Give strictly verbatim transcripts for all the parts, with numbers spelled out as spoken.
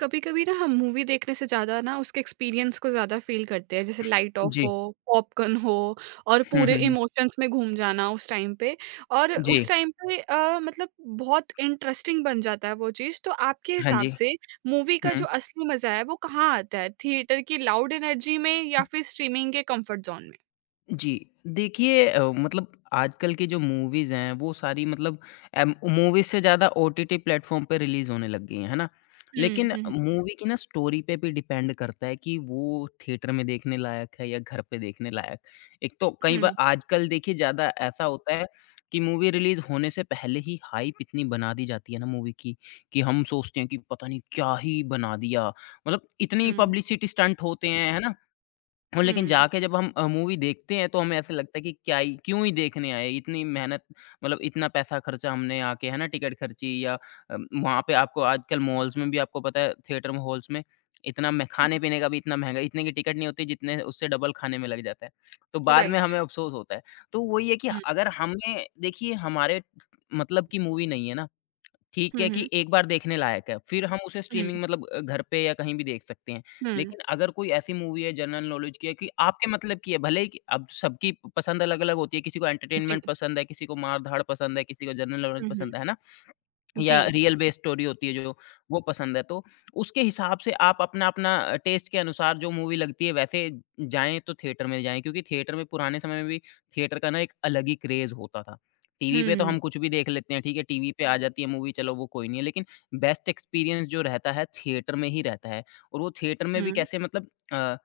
कभी कभी ना हम मूवी देखने से ज्यादा ना उसके एक्सपीरियंस को ज्यादा फील करते हैं। जैसे लाइट ऑफ जी। हो, पॉपकॉर्न हो और हुँ, पूरे हुँ, हुँ। इमोशंस में घूम जाना उस टाइम पे। और जी। उस टाइम पे अ, मतलब बहुत इंटरेस्टिंग बन जाता है वो चीज। तो आपके हाँ हिसाब जी। से मूवी का जो हुँ। असली मजा है वो कहाँ आता है, थिएटर की लाउड एनर्जी में या फिर स्ट्रीमिंग के कंफर्ट जोन में? जी, देखिए अ, मतलब आजकल की जो मूवीज़ हैं, वो सारी मतलब एम मूवीज़ से ज़्यादा ओटीटी प्लेटफ़ॉर्म पे रिलीज़ होने लग गई हैं, है ना? हम्म। लेकिन हम्म। मूवी की ना स्टोरी पे भी डिपेंड करता है कि वो थिएटर में देखने लायक है या घर पे देखने लायक। एक तो कई बार हम्म। आजकल देखिए ज़्यादा ऐसा होता है कि मूवी रिलीज़ होने से पहले ही हाइप इतनी बना दी जाती है ना मूवी की, कि हम सोचते हैं कि पता नहीं क्या ही बना दिया। मतलब इतनी हम्म। पब्लिसिटी स्टंट होते हैं, है ना? और लेकिन हम्म। जाके जब हम अ, मूवी देखते हैं तो हमें ऐसा लगता है कि क्या ही क्यों ही देखने आए? इतनी मेहनत मतलब इतना पैसा खर्चा हमने आके, है ना? टिकट खर्ची या अ, वहाँ पे आपको आजकल मॉल्स में भी आपको पता है थिएटर में हॉल्स में इतना में हम्म। खाने-पीने का भी इतना महँगा इतने की टिकट नहीं होती जितने उससे डबल खाने में लग जाता है। तो बाद में राइट। हमें अफ़सोस होता है। तो वही है कि हम्म। अगर हमें देखिए हमारे मतलब की मूवी नहीं है ना, ठीक है कि हम्म। एक बार देखने लायक है, फिर हम उसे हम्म। स्ट्रीमिंग मतलब अ, घर पे या कहीं भी देख सकते हैं। हम्म। लेकिन अगर कोई ऐसी मूवी है जनरल नॉलेज की है कि आपके मतलब की है, भले ही कि अब सबकी पसंद अलग-अलग होती है, किसी को जी। एंटरटेनमेंट पसंद है, किसी को मार-धाड़ पसंद है, किसी को जनरल नॉलेज हम्म हम्म। पसंद है, है ना? जी। या रियल बेस्ड स्टोरी होती है जो, वो पसंद है। तो उसके हिसाब से आप अपना-अपना अ, टेस्ट के अनुसार जो मूवी लगती है वैसे जाएँ तो थिएटर में जाएँ क्योंकि थिएटर में पुराने समय में भी थिएटर का ना एक अलग ही क्रेज़ होता था। टीवी पे तो हम्म। हम कुछ भी देख लेते हैं, ठीक है? टीवी पे आ जाती है मूवी चलो वो कोई नहीं है, लेकिन बेस्ट एक्सपीरियंस जो रहता है थिएटर में ही रहता है। और वो थिएटर में भी हम्म। कैसे मतलब अ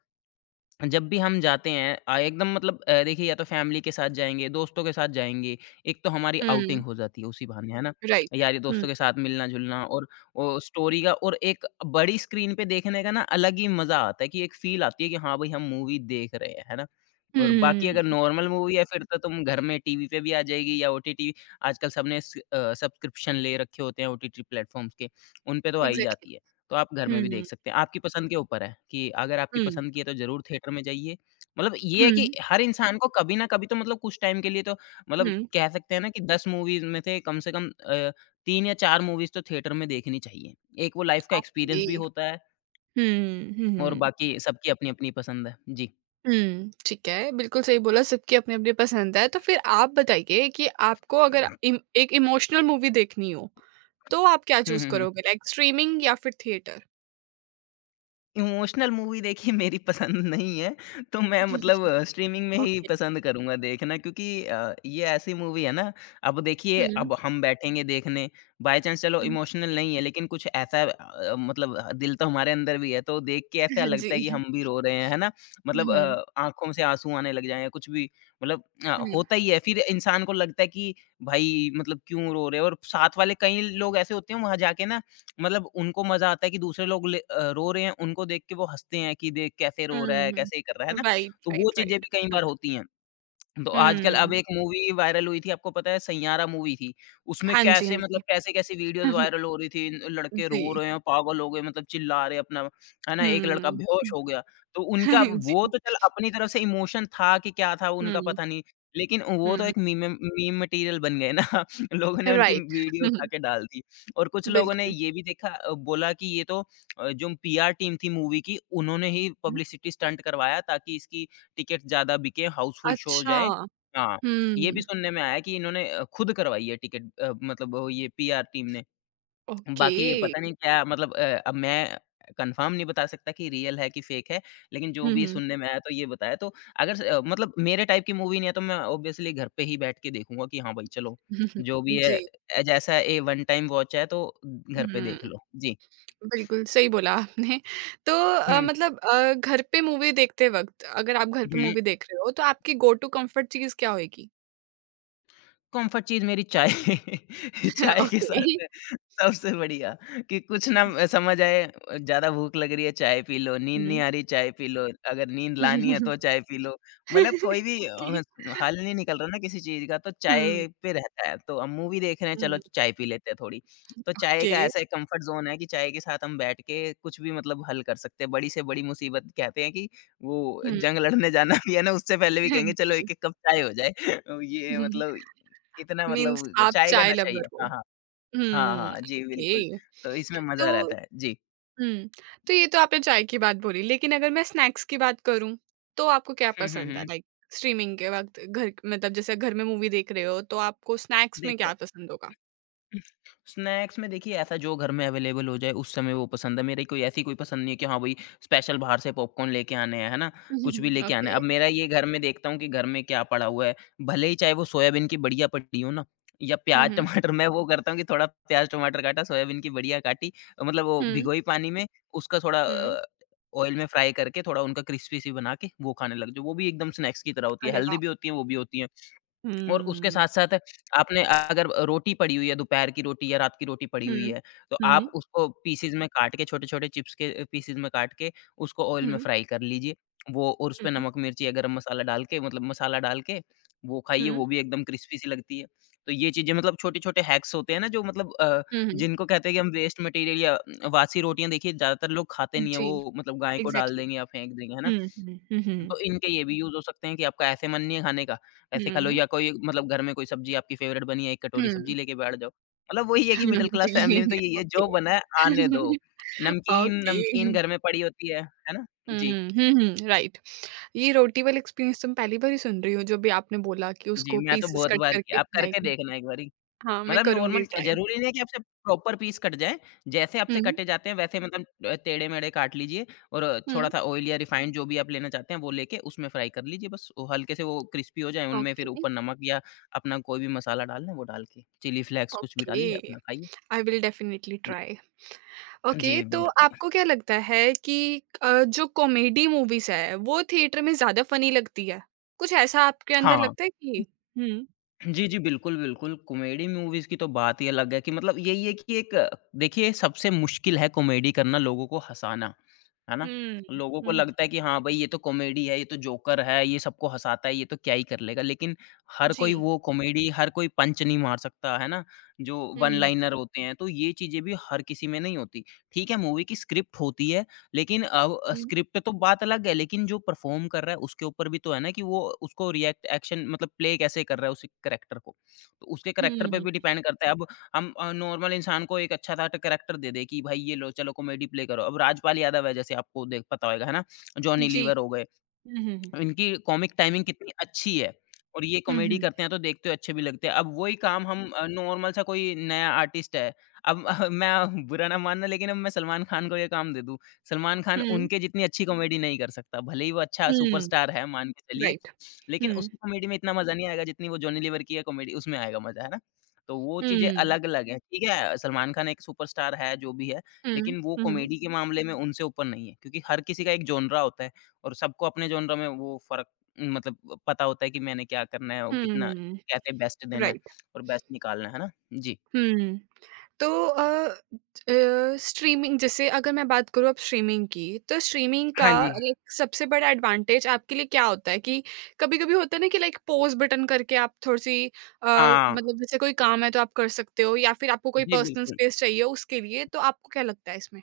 जब भी हम जाते हैं अ, एकदम मतलब अ, देखिए या तो फैमिली के साथ जाएँगे, दोस्तों के साथ जाएँगे, एक तो हमारी आउटिंग हम्म। हो जाती है उसी बहाने, है ना? राइट। यारी हुँ। दोस्तों के साथ मिलना-जुलना और ओ स्टोरी का और एक बड़ी स्क्रीन पे देखने का ना अलग ही मज़ा आता है कि एक फ़ील आती है कि हाँ भाई हम मूवी देख रहे हैं, है ना? और बाकी अगर हुँ, नॉर्मल मूवी है फिर तो तुम घर में टीवी पे भी आ जाएगी या ओटीटी आजकल सबने स अ, सब्सक्रिप्शन ले रखे होते हैं ओटीटी प्लेटफ़ॉर्म्स के, उन पे तो आ ही एग्ज़ैक्टली। जाती है। तो आप घर में भी हुँ, देख सकते हैं। आपकी पसंद के ऊपर है कि अगर आपकी हुँ, पसंद की है तो ज़रूर थिएटर में जाइए। मतलब ये है कि हुँ, हर इंसान को कभी ना कभी तो मतलब कुछ टाइम के लिए तो मतलब हुँ, कह सकते हैं ना कि दस मूवीज़ में से कम से कम अ, तीन या चार मूवीज़ तो थिएटर में देखनी चाहिए। एक वो लाइफ़ का एक्सपीरियंस ओके। भी होता है हुँ, हुँ, और हुँ। बाकी सबकी अपनी-अपनी पसंद है। जी। हुँ, ठीक है, बिल्कुल सही बोला, सबकी अपनी-अपनी पसंद है। तो फिर आप बताइए कि आपको अगर इम एक इमोशनल मूवी देखनी हो, तो आप क्या हुँ, चूज़ हुँ, हुँ। करोगे? लाइक स्ट्रीमिंग या फिर थिएटर? इमोशनल मूवी देखिए मेरी पसंद नहीं है, तो मैं मतलब स्ट्रीमिंग में ही ओके। पसंद करूँगा देखना क्योंकि अ, ये ऐसी मूवी है ना, अब देखिए हुँ, अब हम बैठेंगे देखने, बाय चांस चलो हुँ। इमोशनल नहीं है लेकिन कुछ ऐसा अ, मतलब दिल तो हमारे अंदर भी है, तो देख के ऐसा हाँ जी। लगता है कि हम भी रो रहे हैं, है ना? हुँ, मतलब हुँ, अ, आँखों से आँसू आने लग जाएँ या कुछ भी मतलब अ, हुँ, होता ही है फिर इंसान को लगता है कि भाई मतलब क्यों रो रहे हो और साथ वाले कई लोग ऐसे होते हैं वहाँ जाके ना मतलब उनको मज़ा आता है कि दूसरे लोग ले अ, रो रहे हैं, उनको देख के वो हँसते हैं कि देख कैसे रो रहा है, हुँ। कैसे ये कर रहा है, है ना? राइट, तो वो राइट, चीज़ें राइट। भी कई हुँ, बार होती हैं। तो आजकल अब हुँ। एक मूवी वायरल हुई थी, आपको पता है सैंयारा मूवी थी। उसमें हाँ जी, हाँ कैसे मतलब जी। कैसे-कैसे वीडियोज़ वायरल हो रही थी, न लड़के जी। रो रहे हैं, पागल हो गए मतलब चिल्ला रहे हैं अपना, है ना? एक लड़का हुँ, बेहोश हुँ। हो गया। तो उनका वो जी। तो चल अपनी तरफ से इमोशन था कि क्या था उनका हुँ, पता नहीं, लेकिन वो तो हुँ, एक मीम मीम मटीरियल बन गए ना, लोगों ने उनकी राइट। वीडियो उठा के डाल दी। और कुछ लोगों ने बिल्कुल। ये भी देखा अ, बोला कि ये तो अ, जो पीआर टीम थी मूवी की, उन्होंने ही हुँ, पब्लिसिटी स्टंट करवाया ताकि इसकी टिकट ज़्यादा बिके, हाउसफुल शो हो अच्छा, जाए हाँ, हुँ, ये भी सुनने में आया कि इन्होंने अ, खुद करवाई है टिकट अ, मतलब वो ये पीआर टीम ने। ओके, बाकी ये पता नहीं क्या मतलब अ, अब मैं कन्फर्म नहीं बता सकता कि रियल है कि फ़ेक है, लेकिन जो हुँ, भी हुँ। सुनने में आया तो ये बताया। तो अगर स अ, मतलब मेरे टाइप की मूवी नहीं है तो मैं ऑब्वियसली घर पे ही बैठ के देखूँगा कि हाँ भाई चलो, जो भी है जी, अ, जैसा ए वन टाइम वॉच है तो घर पे हुँ, देख लो। जी। बिल्कुल सही बोला आपने। तो अ, हुँ, मतलब अ, घर पे मूवी देखते वक़्त, अगर आप घर पे हुँ। मूवी देख रहे हो, तो आपकी गो टू कम्फर्ट चीज़ क्या होएगी? कम्फर्ट चीज़ मेरी चाय चाय के ओके, साथ सबसे बढ़िया कि कुछ हुँ। ना समझ आए, ज़्यादा भूख लग रही है चाय पी लो, नींद नहीं आ रही चाय पी लो, अगर नींद लानी है तो चाय पी लो। मतलब कोई भी ओके, अ, हल नहीं निकल रहा ना किसी चीज़ का तो हुँ, चाय पे रहता है। तो अब मूवी देख रहे हैं चलो हुँ, चाय पी लेते हैं थोड़ी। तो चाय ओके, का ऐसा एक कम्फर्ट ज़ोन है कि चाय के साथ हम बैठ के कुछ भी मतलब हल कर सकते हैं। बड़ी से बड़ी मुसीबत कहते हैं कि वो हुँ, जंग लड़ने जाना भी है ना उससे पहले भी हाँ कहेंगे चलो जी। एक-एक कप चाय हो जाए। ये मतलब इतना मीन्स मतलब आप चाय का चाय नशा ही लवर है। हो। हाँ, हाँ। हुँ, हाँ, हाँ। जी, बिल्कुल। ओके, तो इसमें मज़ा तो रहता है। जी। हुँ। तो ये तो आपने चाय की बात बोली, लेकिन अगर मैं स्नैक्स की बात करूँ, तो आपको क्या हुँ, हुँ, पसंद है? हुँ। लाइक स्ट्रीमिंग के वक़्त घर, मतलब जैसे घर में मूवी देख रहे हो, तो आपको स्नैक्स में देख क्या पसंद होगा? स्नैक्स में देखिए ऐसा जो घर में अवेलेबल हो जाए उस समय वो पसंद है। मेरी कोई ऐसी कोई पसंद नहीं है कि हाँ भाई स्पेशल बाहर से पॉपकॉर्न लेके आने हैं, है ना? कुछ भी लेके आना ओके। है। अब मेरा ये घर में देखता हूँ कि घर में क्या पड़ा हुआ है, भले ही चाहे वो सोयाबीन की बढ़िया पड़ी हो ना या हुँ, प्याज़ हुँ। टमाटर मैं वो करता हूँ कि थोड़ा प्याज़ टमाटर काटा, सोयाबीन की बढ़िया काटी मतलब वो हुँ, भिगोई पानी में उसका थोड़ा हुँ। अ, ऑयल में फ्राई करके थोड़ा उनका क्रिस्पी सी बना के वो खाने लग जाओ। वो भी एकदम स्नैक्स की तरह होती है, अरे हेल्दी भी वाह! होती हैं, वो भी होती हैं। और उसके हुँ। साथ-साथ आपने अगर रोटी पड़ी हुई है, दोपहर की रोटी या रात की रोटी पड़ी हुँ, हुई है, तो हुँ, हुँ, आप उसको पीसेज़ में काट के छोटे-छोटे चिप्स के अ, पीसेज़ में काट के उसको ऑयल में हुँ, फ्राई कर लीजिए। वो और उसपे हुँ, नमक, मिर्ची या गरम मसाला डाल के मतलब मसाला डाल के वो खाइए, वो भी एकदम क्रिस्पी सी लगती है। तो ये चीज़ें मतलब छोटे-छोटे हैक्स होते हैं ना जो मतलब अ, हुँ, हुँ। जिनको कहते हैं कि हम वेस्ट मटीरियल या वासी रोटियाँ देखिए ज़्यादातर लोग खाते नहीं हैं, जी, वो मतलब गाय को डाल एग्ज़ैक्टली। देंगे या फेंक देंगे, है ना? हुँ, हुँ, हुँ, हुँ। तो इनके ये भी यूज़ हो सकते हैं कि आपका ऐसे मन नहीं है खाने का, ऐसे खा लो हुँ, या कोई मतलब घर में कोई सब्ज़ी आपकी फ़ेवरेट बनी है, एक कटोरी सब्ज़ी हुँ। लेके बैठ जाओ। मतलब वही है कि मिडल क्लास फ़ैमिली में जी, तो यही है ओके। जो बना है आने दो। नमकीन ओके। नमकीन घर में पड़ी होती है, है ना? हुँ, जी, हुँ, हुँ, राइट। ये रोटी वाला एक्सपीरियंस तो मैं पहली बार ही सुन रही हूँ, जो भी आपने बोला कि जी, उसको मैं तो पीसेस बहुत कट बार करके किया आप फ्राई करके करके। देखना एक बारी। हाँ, मैं मतलब करूँगी नॉर्मल ट्राई। ज़रूरी नहीं है कि आपसे प्रॉपर पीस कट जाए, जैसे आपसे हुँ, कटे जाते हैं वैसे मतलब अ, टेढ़े-मेढ़े काट लीजिए और हुँ। थोड़ा-सा ऑयल या रिफाइंड जो भी आप लेना चाहते हैं वो लेके उसमें फ्राई कर लीजिए बस वो हल्के से वो क्रिस्पी हो जाएँ, उनमें फिर ओके, ऊपर नमक या अपना कोई भी मसाला डालना है वो डाल के, चिली फ्लेक्स कुछ भी ओके। डालिए अपना खाइए। I will definitely try. Okay, जी, तो बिल्कुल। आपको क्या लगता है कि अ, जो कॉमेडी मूवीज़ है, वो थिएटर में ज़्यादा फ़नी लगती है? कुछ ऐसा आपके अंदर हाँ। लगता है कि? हुँ, जी, जी, बिल्कुल, बिल्कुल। कॉमेडी मूवीज़ की तो बात ही अलग है कि मतलब यही है कि एक देखिए सबसे मुश्किल है कॉमेडी करना, लोगों को हँसाना, है ना? हुँ, लोगों को हुँ, लगता है कि हाँ भाई ये तो कॉमेडी है, ये तो जोकर है, ये सबको हँसाता है, ये तो क्या ही कर लेगा। लेकिन हर कोई जी। वो कॉमेडी हर कोई पंच नहीं मार सकता, है ना? जो वन हुँ, लाइनर होते हैं, तो ये चीज़ें भी हर किसी में नहीं होती। ठीक है, मूवी की स्क्रिप्ट होती है लेकिन अब हुँ, स्क्रिप्ट तो बात अलग है, लेकिन जो परफ़ॉर्म कर रहा है उसके ऊपर भी तो है ना कि वो उसको रिएक्ट एक्शन मतलब प्ले कैसे कर रहा है उस करैक्टर को। तो उसके करैक्टर पे हुँ, भी डिपेंड करता है। अब हम अ, नॉर्मल इंसान को एक अच्छा-सा करैक्टर दे दें कि भाई ये लो चलो कॉमेडी प्ले करो। अब राजपाल यादव है जैसे आपको देख पता होगा है ना? जॉनी जी। लीवर हो गए। हुँ, हुँ, इनकी कॉमिक टाइमिंग कितनी अच्छी है और ये हुँ, कॉमेडी हुँ, करते हैं तो देखते हुए अच्छे भी लगते हैं। अब वही काम हम अ, नॉर्मल सा कोई नया आर्टिस्ट है, अब मैं बुरा ना मानना लेकिन अब मैं सलमान खान को ये काम दे दूँ, सलमान खान हुँ, उनके जितनी अच्छी कॉमेडी नहीं कर सकता। भले ही वो अच्छा हुँ, सुपरस्टार है मान के चलिए, राइट। लेकिन हुँ, उसकी कॉमेडी में इतना मज़ा नहीं आएगा जितनी वो जॉनी लीवर की है कॉमेडी उसमें आएगा मज़ा, है ना? तो वो चीज़ें हुँ। अलग-अलग हैं, ठीक है सलमान खान एक सुपरस्टार है जो भी है, हुँ। लेकिन वो हुँ, हुँ। कॉमेडी के मामले में उनसे ऊपर नहीं है क्योंकि हर किसी का एक जॉनरा होता है। और सबको अपने जॉनरा में वो फ़र्क मतलब पता होता है कि मैंने क्या करना है और कितना हुँ, कैसे बेस्ट देना है राइट। और बेस्ट निकालना है, है ना? जी। हुँ, तो अ, अ, स्ट्रीमिंग, जैसे अगर मैं बात करूँ अब स्ट्रीमिंग की, तो स्ट्रीमिंग का हाँ जी। लाइक सबसे बड़ा एडवांटेज आपके लिए क्या होता है कि कभी-कभी होता है ना कि लाइक पॉज़ बटन करके आप थोड़ी-सी अ, हाँ। मतलब जैसे कोई काम है तो आप कर सकते हो, या फिर आपको कोई जी, पर्सनल बिल्कुल। स्पेस चाहिए उसके लिए, तो आपको क्या लगता है इसमें?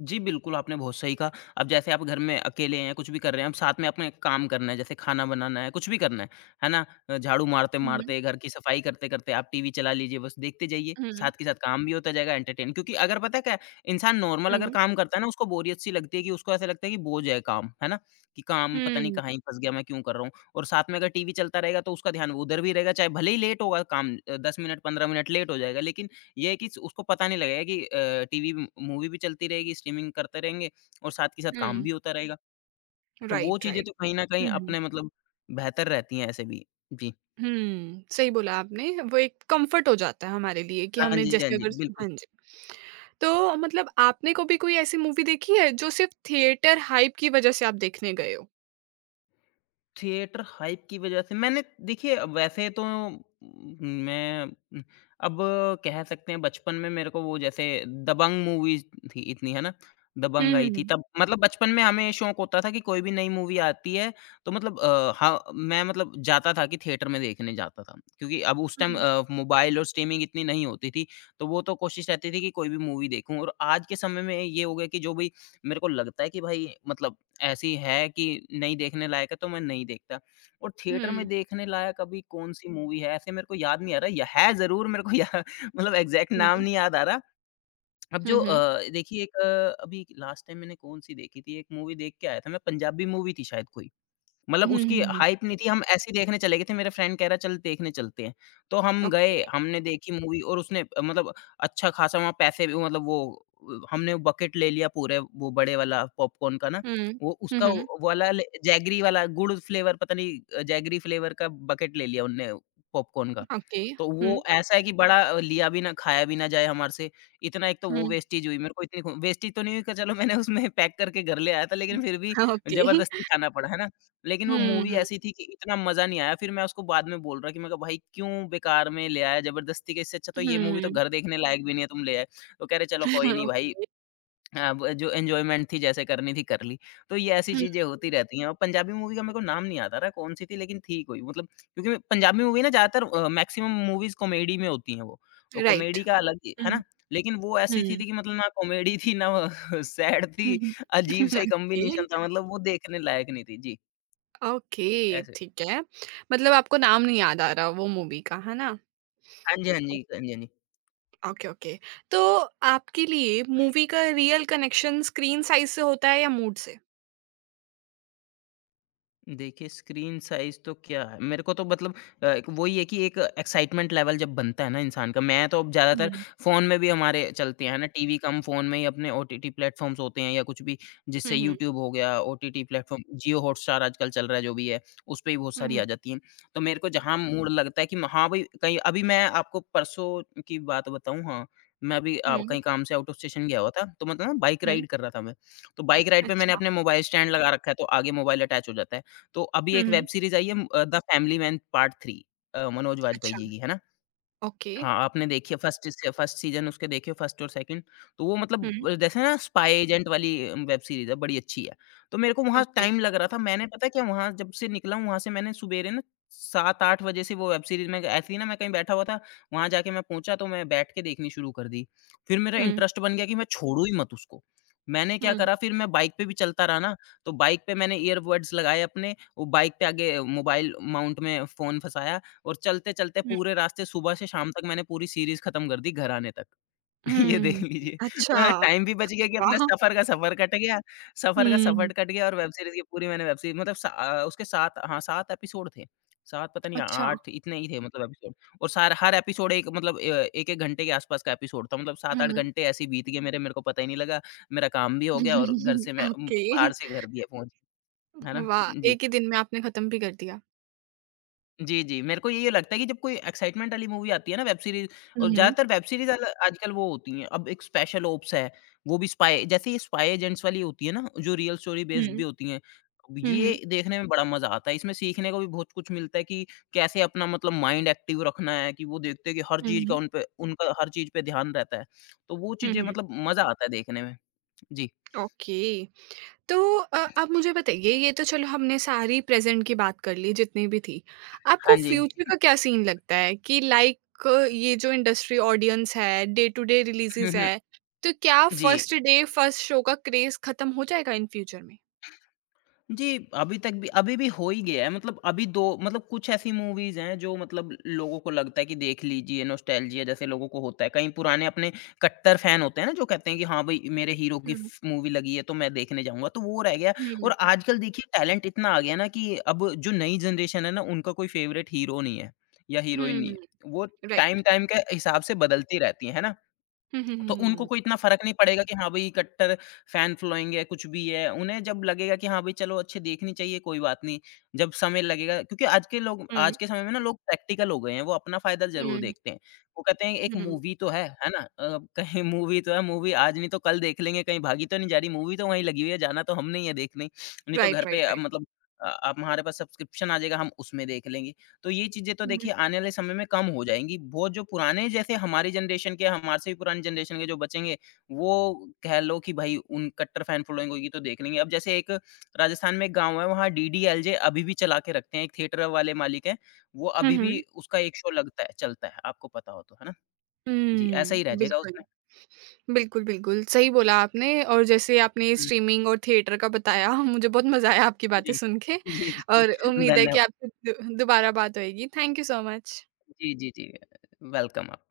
जी, बिल्कुल, आपने बहुत सही कहा। अब जैसे आप घर में अकेले हैं, कुछ भी कर रहे हैं, अब साथ में अपने काम करना है, जैसे खाना बनाना है, कुछ भी करना है, है ना? अ, झाड़ू हुँ, मारते-मारते, घर की सफाई करते-करते आप टीवी चला लीजिए, बस देखते जाइए, हुँ, साथ के साथ काम भी होता जाएगा, एंटरटेन क्योंकि अगर पता है क्या है, इंसान नॉर्मल अगर हुँ, काम करता है ना, उसको बोरियत सी लगती है कि उसको ऐसा लगता है कि बोझ है काम, है ना? कि काम पता नहीं हुँ, कहाँ ही फँस गया, मैं क्यों कर रहा हूँ? और साथ में अगर टीवी चलता रहेगा, तो उसका ध्यान वो उधर भी रहेगा, चाहे भले ही लेट होगा काम अ, दस मिनट, पंद्रह मिनट लेट हो जाएगा, लेकिन ये है कि स उसको पता नहीं लगेगा कि अ, टीवी म मूवी भी चलती रहेगी, स्ट्रीमिंग करते रहेंगे और साथ के साथ काम हुँ, भी होता रहेगा। तो वो राइट, चीज़ें राइट। तो कहीं न कहीं हुँ। अपने मतलब बेहतर रहती हैं ऐसे भी। जी। हुँ, सही बोला आपने। वो एक कम्फ़र्ट हो जाता है हमारे लिए कि हाँ हमने जी, हाँ जैसे जी। अगर। बिल्कुल। हाँ जी। तो मतलब आपने कभी कोई ऐसी मूवी देखी है जो सिर्फ़ थिएटर हाइप की वज़ह से आप देखने गए हो? थिएटर हाइप की वजह से मैंने देखिए वैसे तो म, मैं म, अब कह सकते हैं बचपन में मेरे को वो जैसे दबंग मूवीज़ थी इतनी है ना? दबंग हुँ, हुँ, आई थी हुँ। तब मतलब बचपन में हमें शौक होता था कि कोई भी नई मूवी आती है तो मतलब अ, हाँ, मैं मतलब जाता था कि थिएटर में देखने जाता था। क्योंकि अब उस टाइम अ, मोबाइल और स्ट्रीमिंग इतनी नहीं होती थी, तो वो तो कोशिश रहती थी कि कोई भी मूवी देखूँ और आज के समय में ये हो गया कि जो भी मेरे को लगता है कि भाई मतलब ऐसी है कि नहीं देखने लायक है तो मैं नहीं देखता और हुँ, थिएटर में हुँ, देखने लायक अभी कौन-सी मूवी है ऐसे मेरे को याद नहीं आ रहा, या है ज़रूर मेरे को या मतलब एग्ज़ैक्ट हुँ, नाम हुँ, नहीं याद आ रहा। अब हुँ, जो हुँ, अ, देखिए एक अ, अभी लास्ट टाइम मैंने कौन-सी देखी थी, एक मूवी देख के आया था मैं, पंजाबी मूवी थी शायद कोई। मतलब हुँ, उसकी हुँ, हुँ। हाइप नहीं थी, हम ऐसे ही देखने चले गए थे, मेरा फ्रेंड कह रहा चल देखने चलते हैं। तो हम ओके। गए, हमने देखी मूवी और उसने अ, मतलब अच्छा खासा वहाँ पैसे भी मतलब वो अ, हमने बकेट ले लिया पूरे वो बड़े वाला पॉपकॉर्न का ना, हुँ, वो हुँ, उसका हुँ, वो वाला ले जैगरी वाला गुड़ फ्लेवर पता नहीं अ, जैगरी फ्लेवर का बकेट ले लिया उनने पॉपकॉर्न का। ओके। तो वो हुँ, ऐसा है कि बड़ा अ, लिया भी ना, खाया भी ना जाए हमारे से, इतना एक तो वो हुँ, वेस्टेज हुई मेरे को इतनी वेस्टेज तो नहीं हुई कि चलो मैंने उसमें पैक करके घर ले आया था, लेकिन हुँ, फिर भी हाँ, ओके। ज़बरदस्ती खाना पड़ा, है ना? लेकिन वो हुँ, मूवी हुँ, ऐसी थी कि इतना मज़ा नहीं आया, फिर मैं उसको बाद में बोल रहा कि मैं कहा भाई क्यों बेकार में ले आया ज़बरदस्ती के इससे अच्छा तो ये मूवी तो घर देखने लायक भी नहीं है, तुम ले आए। तो कह रहे चलो कोई नहीं भाई ओके। अब जो एन्जॉयमेंट थी जैसे करनी थी कर ली। तो ये ऐसी हुँ, चीज़ें होती रहती हैं और पंजाबी मूवी का मेरे को नाम नहीं याद आ रहा कौन-सी थी लेकिन थी कोई मतलब क्योंकि पंजाबी मूवी ना ज़्यादातर अ, मैक्सिमम मूवीज़ कॉमेडी में होती हैं वो। तो राइट। कॉमेडी का अलग ही है हुँ, ना? लेकिन वो ऐसी थी थी हुँ, कि मतलब ना कॉमेडी थी ना सैड हुँ, थी, हुँ, अजीब-सा ही ओके। कॉम्बिनेशन था मतलब वो देखने लायक नहीं थी। जी, ओके, ऐसे। ठीक है। मतलब आपको नाम नहीं याद आ रहा वो मूवी का, है ना? 安静，安 ओ 静，安静，你。ओके, ओके। तो आपके लिए मूवी का रियल कनेक्शन स्क्रीन साइज़ से होता है या मूड से? देखिए, स्क्रीन साइज़ तो क्या है, मेरे को तो मतलब अ, एक वही है कि एक एक्साइटमेंट लेवल जब बनता है ना इंसान का मैं तो अब ज़्यादातर हुँ। फ़ोन में भी हमारे चलते हैं ना, टीवी कम फ़ोन में ही अपने ओ टी टी प्लेटफ़ॉर्म्स होते हैं या कुछ भी जिससे हुँ, हुँ। यूट्यूब हो गया, O T T platform, Jio Hotstar आजकल चल रहा है जो भी है, उसपे भी बहुत हुँ, सारी हुँ। आ जाती हैं। तो मेरे को जहाँ मूड लगता है कि हाँ भाई, कहीं अभी मैं आपको परसों की बात बताऊँ हाँ, मैं अभी अ, हुँ, कहीं काम से आउट ऑफ स्टेशन गया हुआ था, तो मतलब ना बाइक हुँ। राइड कर रहा था मैं। तो बाइक राइड पे मैंने अच्छा। अपने मोबाइल स्टैंड लगा रखा है, तो आगे मोबाइल अटैच हो जाता है। तो अभी हुँ, एक वेब हुँ। सीरीज़ आई है अ, the family man part three अ, मनोज वाजपेयी अच्छा, जी की, है ना? ओके। हाँ, आपने देखी है फर्स्ट से फर्स्ट सीज़न उसके देखे फर्स्ट और सेकंड, तो वो हुँ, मतलब जैसे ना स्पाई एजेंट वाली वेब सीरीज़ है, बड़ी अच्छी है। तो मेरे को वहाँ ओके। टाइम लग रहा था, मैंने पता है क्या वहाँ जब से निकला हूँ, वहाँ से मैंने सुबेरे ना सात आठ बजे से वो वेब सीरीज़ में ऐसे ही ना मैं कहीं बैठा हुआ था, वहाँ जाके मैं पहुँचा तो मैं बैठ के देखनी शुरू कर दी। फिर मेरा हुँ, इंटरेस्ट बन गया कि मैं छोड़ूँ ही मत उसको। मैंने क्या हुँ, करा फिर मैं बाइक पे भी चलता रहा ना, तो बाइक पे मैंने ईयरबड्स लगाए अपने, वो बाइक पे आगे मोबाइल माउंट में फ़ोन फँसाया और चलते-चलते हुँ, पूरे रास्ते सुबह से शाम तक मैंने पूरी सीरीज़ खत्म कर दी घर आने तक। ये देख हुँ। लीजिए। वहाँ अच्छा, टाइम भी बच गया कि अपना वाह! सफ़र का सफ़र कट गया सफ़र का हुँ, सफ़र कट गया और वेब सीरीज़ की पूरी मैंने वेब सीरीज़ मतलब सा अ, उसके सात हाँ, सात एपिसोड थे। सात पता नहीं अच्छा। आठ इतने ही थे मतलब एपिसोड और सार हर एपिसोड एक मतलब ए एक एक घंटे के आसपास का एपिसोड था। मतलब सात आठ हुँ। घंटे ऐसे ही बीत गए मेरे, मेरे को पता ही नहीं लगा। मेरा काम भी हो गया और घर से मैं उम, ओके। बाहर से घर भी है पहुँच है ना? वाह! जी। एक ही दिन में आपने खत्म भी कर दिया। जी, जी। मेरे को ये लगता है कि जब कोई एक्साइटमेंट वाली मूवी आती है ना वेब सीरीज़ हुँ, और हुँ। ज़्यादातर वेब सीरीज़ अल आजकल वो होती हैं। अब एक स्पेशल ओप्स है, वो भी स्पाई जैसे ये स्पाई एजेंट्स वाली होती है ना, जो रियल स्टोरी हुँ, बेस्ड भी हुँ। होती हैं। अब हुँ, ये हुँ। देखने में बड़ा मज़ा आता है। इसमें सीखने को भी बहुत कुछ मिलता है कि कैसे अपना मतलब माइंड एक्टिव रखना है कि वो देखते हैं कि हर चीज़ का हुँ, उन पे उनका हर चीज़ पे ध्यान रहता है। तो वो चीज़ें हुँ। मतलब मज़ा आता है देखने में। जी। ओके, तो अ, आप मुझे बताइए, ये तो चलो हमने सारी प्रेजेंट की बात कर ली जितनी भी थी। आपको हाँ जी। फ्यूचर का क्या सीन लगता है कि लाइक ये जो इंडस्ट्री ऑडियंस है, डे टू डे हुँ, रिलीजेस हुँ। है, तो क्या जी। फर्स्ट डे फर्स्ट शो का क्रेज खत्म हो जाएगा इन फ्यूचर में? जी, अभी तक भी अभी भी हो ही गया है मतलब अभी दो मतलब कुछ ऐसी मूवीज़ हैं जो मतलब लोगों को लगता है कि देख लीजिए, नॉस्टैल्जिया जैसे लोगों को होता है। कहीं पुराने अपने कट्टर फ़ैन होते हैं ना जो कहते हैं कि हाँ भाई मेरे हीरो की हम्म फ़ मूवी लगी है तो मैं देखने जाऊँगा, तो वो रह गया और हम्म। आजकल देखिए टैलेंट इतना आ गया ना कि अब जो नई जनरेशन है ना उनका कोई फ़ेवरेट हीरो नहीं है या हीरोइन नहीं हम्म। है। वो राइट। टाइम-टाइम के हिसाब से बदलती रहती है, है ना? हम्म तो उनको हम्म। कोई इतना फ़र्क नहीं पड़ेगा कि हाँ, भई कट्टर फैन फ़ॉलोइंग है, कुछ भी है। उन्हें जब लगेगा कि हाँ, भई चलो अच्छे देखनी चाहिए, कोई बात नहीं। जब समय लगेगा क्योंकि आज के लोग हम्म। आज के समय में ना लोग प्रैक्टिकल हो गए हैं, वो अपना फ़ायदा ज़रूर हम्म देखते हैं। वो कहते हैं एक हम्म, मूवी तो है, है ना? अ, कहीं मूवी तो है, मूवी आज नहीं तो कल देख लेंगे, कहीं भागी तो नहीं जा रही, मूवी तो वहीं लगी हुई है, जाना तो हमने ही है देखने। नहीं तो घर राइट पे राइट अ, राइट। मतलब अ, अब हमारे पास सब्सक्रिप्शन आ जाएगा, हम उसमें देख लेंगे। तो ये चीज़ें तो हम्म right, right, देखिए right, आने वाले समय में कम हो जाएँगी। वो जो पुराने जैसे हमारी जनरेशन के हमारे से भी पुरानी जनरेशन के जो बचेंगे, वो कह लो कि भई उन कट्टर फैन फॉलोइंग होगी तो देख लेंगे। अब जैसे एक राजस्थान में एक गाँव है वहाँ डी डी एल जे अभी भी चला के रखते हैं, एक थिएटर वाले मालिक हैं, वो हम्म अभी हम्म भी हम्म, उसका एक शो लगता है, चलता है, आपको पता हो तो, है ना? जी, ऐसा ही रह हम्म, जाएगा बिल्कुल। उसमें बिल्कुल, बिल्कुल, सही बोला आपने। और जैसे आपने हुँ, स्ट्रीमिंग और थिएटर का बताया, मुझे बहुत मज़ा आया आपकी बातें जी। सुन के। जी, जी, और उम्मीद है कि धन्यवाद। आपसे दो दोबारा बात होएगी। Thank you so much. जी, जी, जी, वेलकम आप।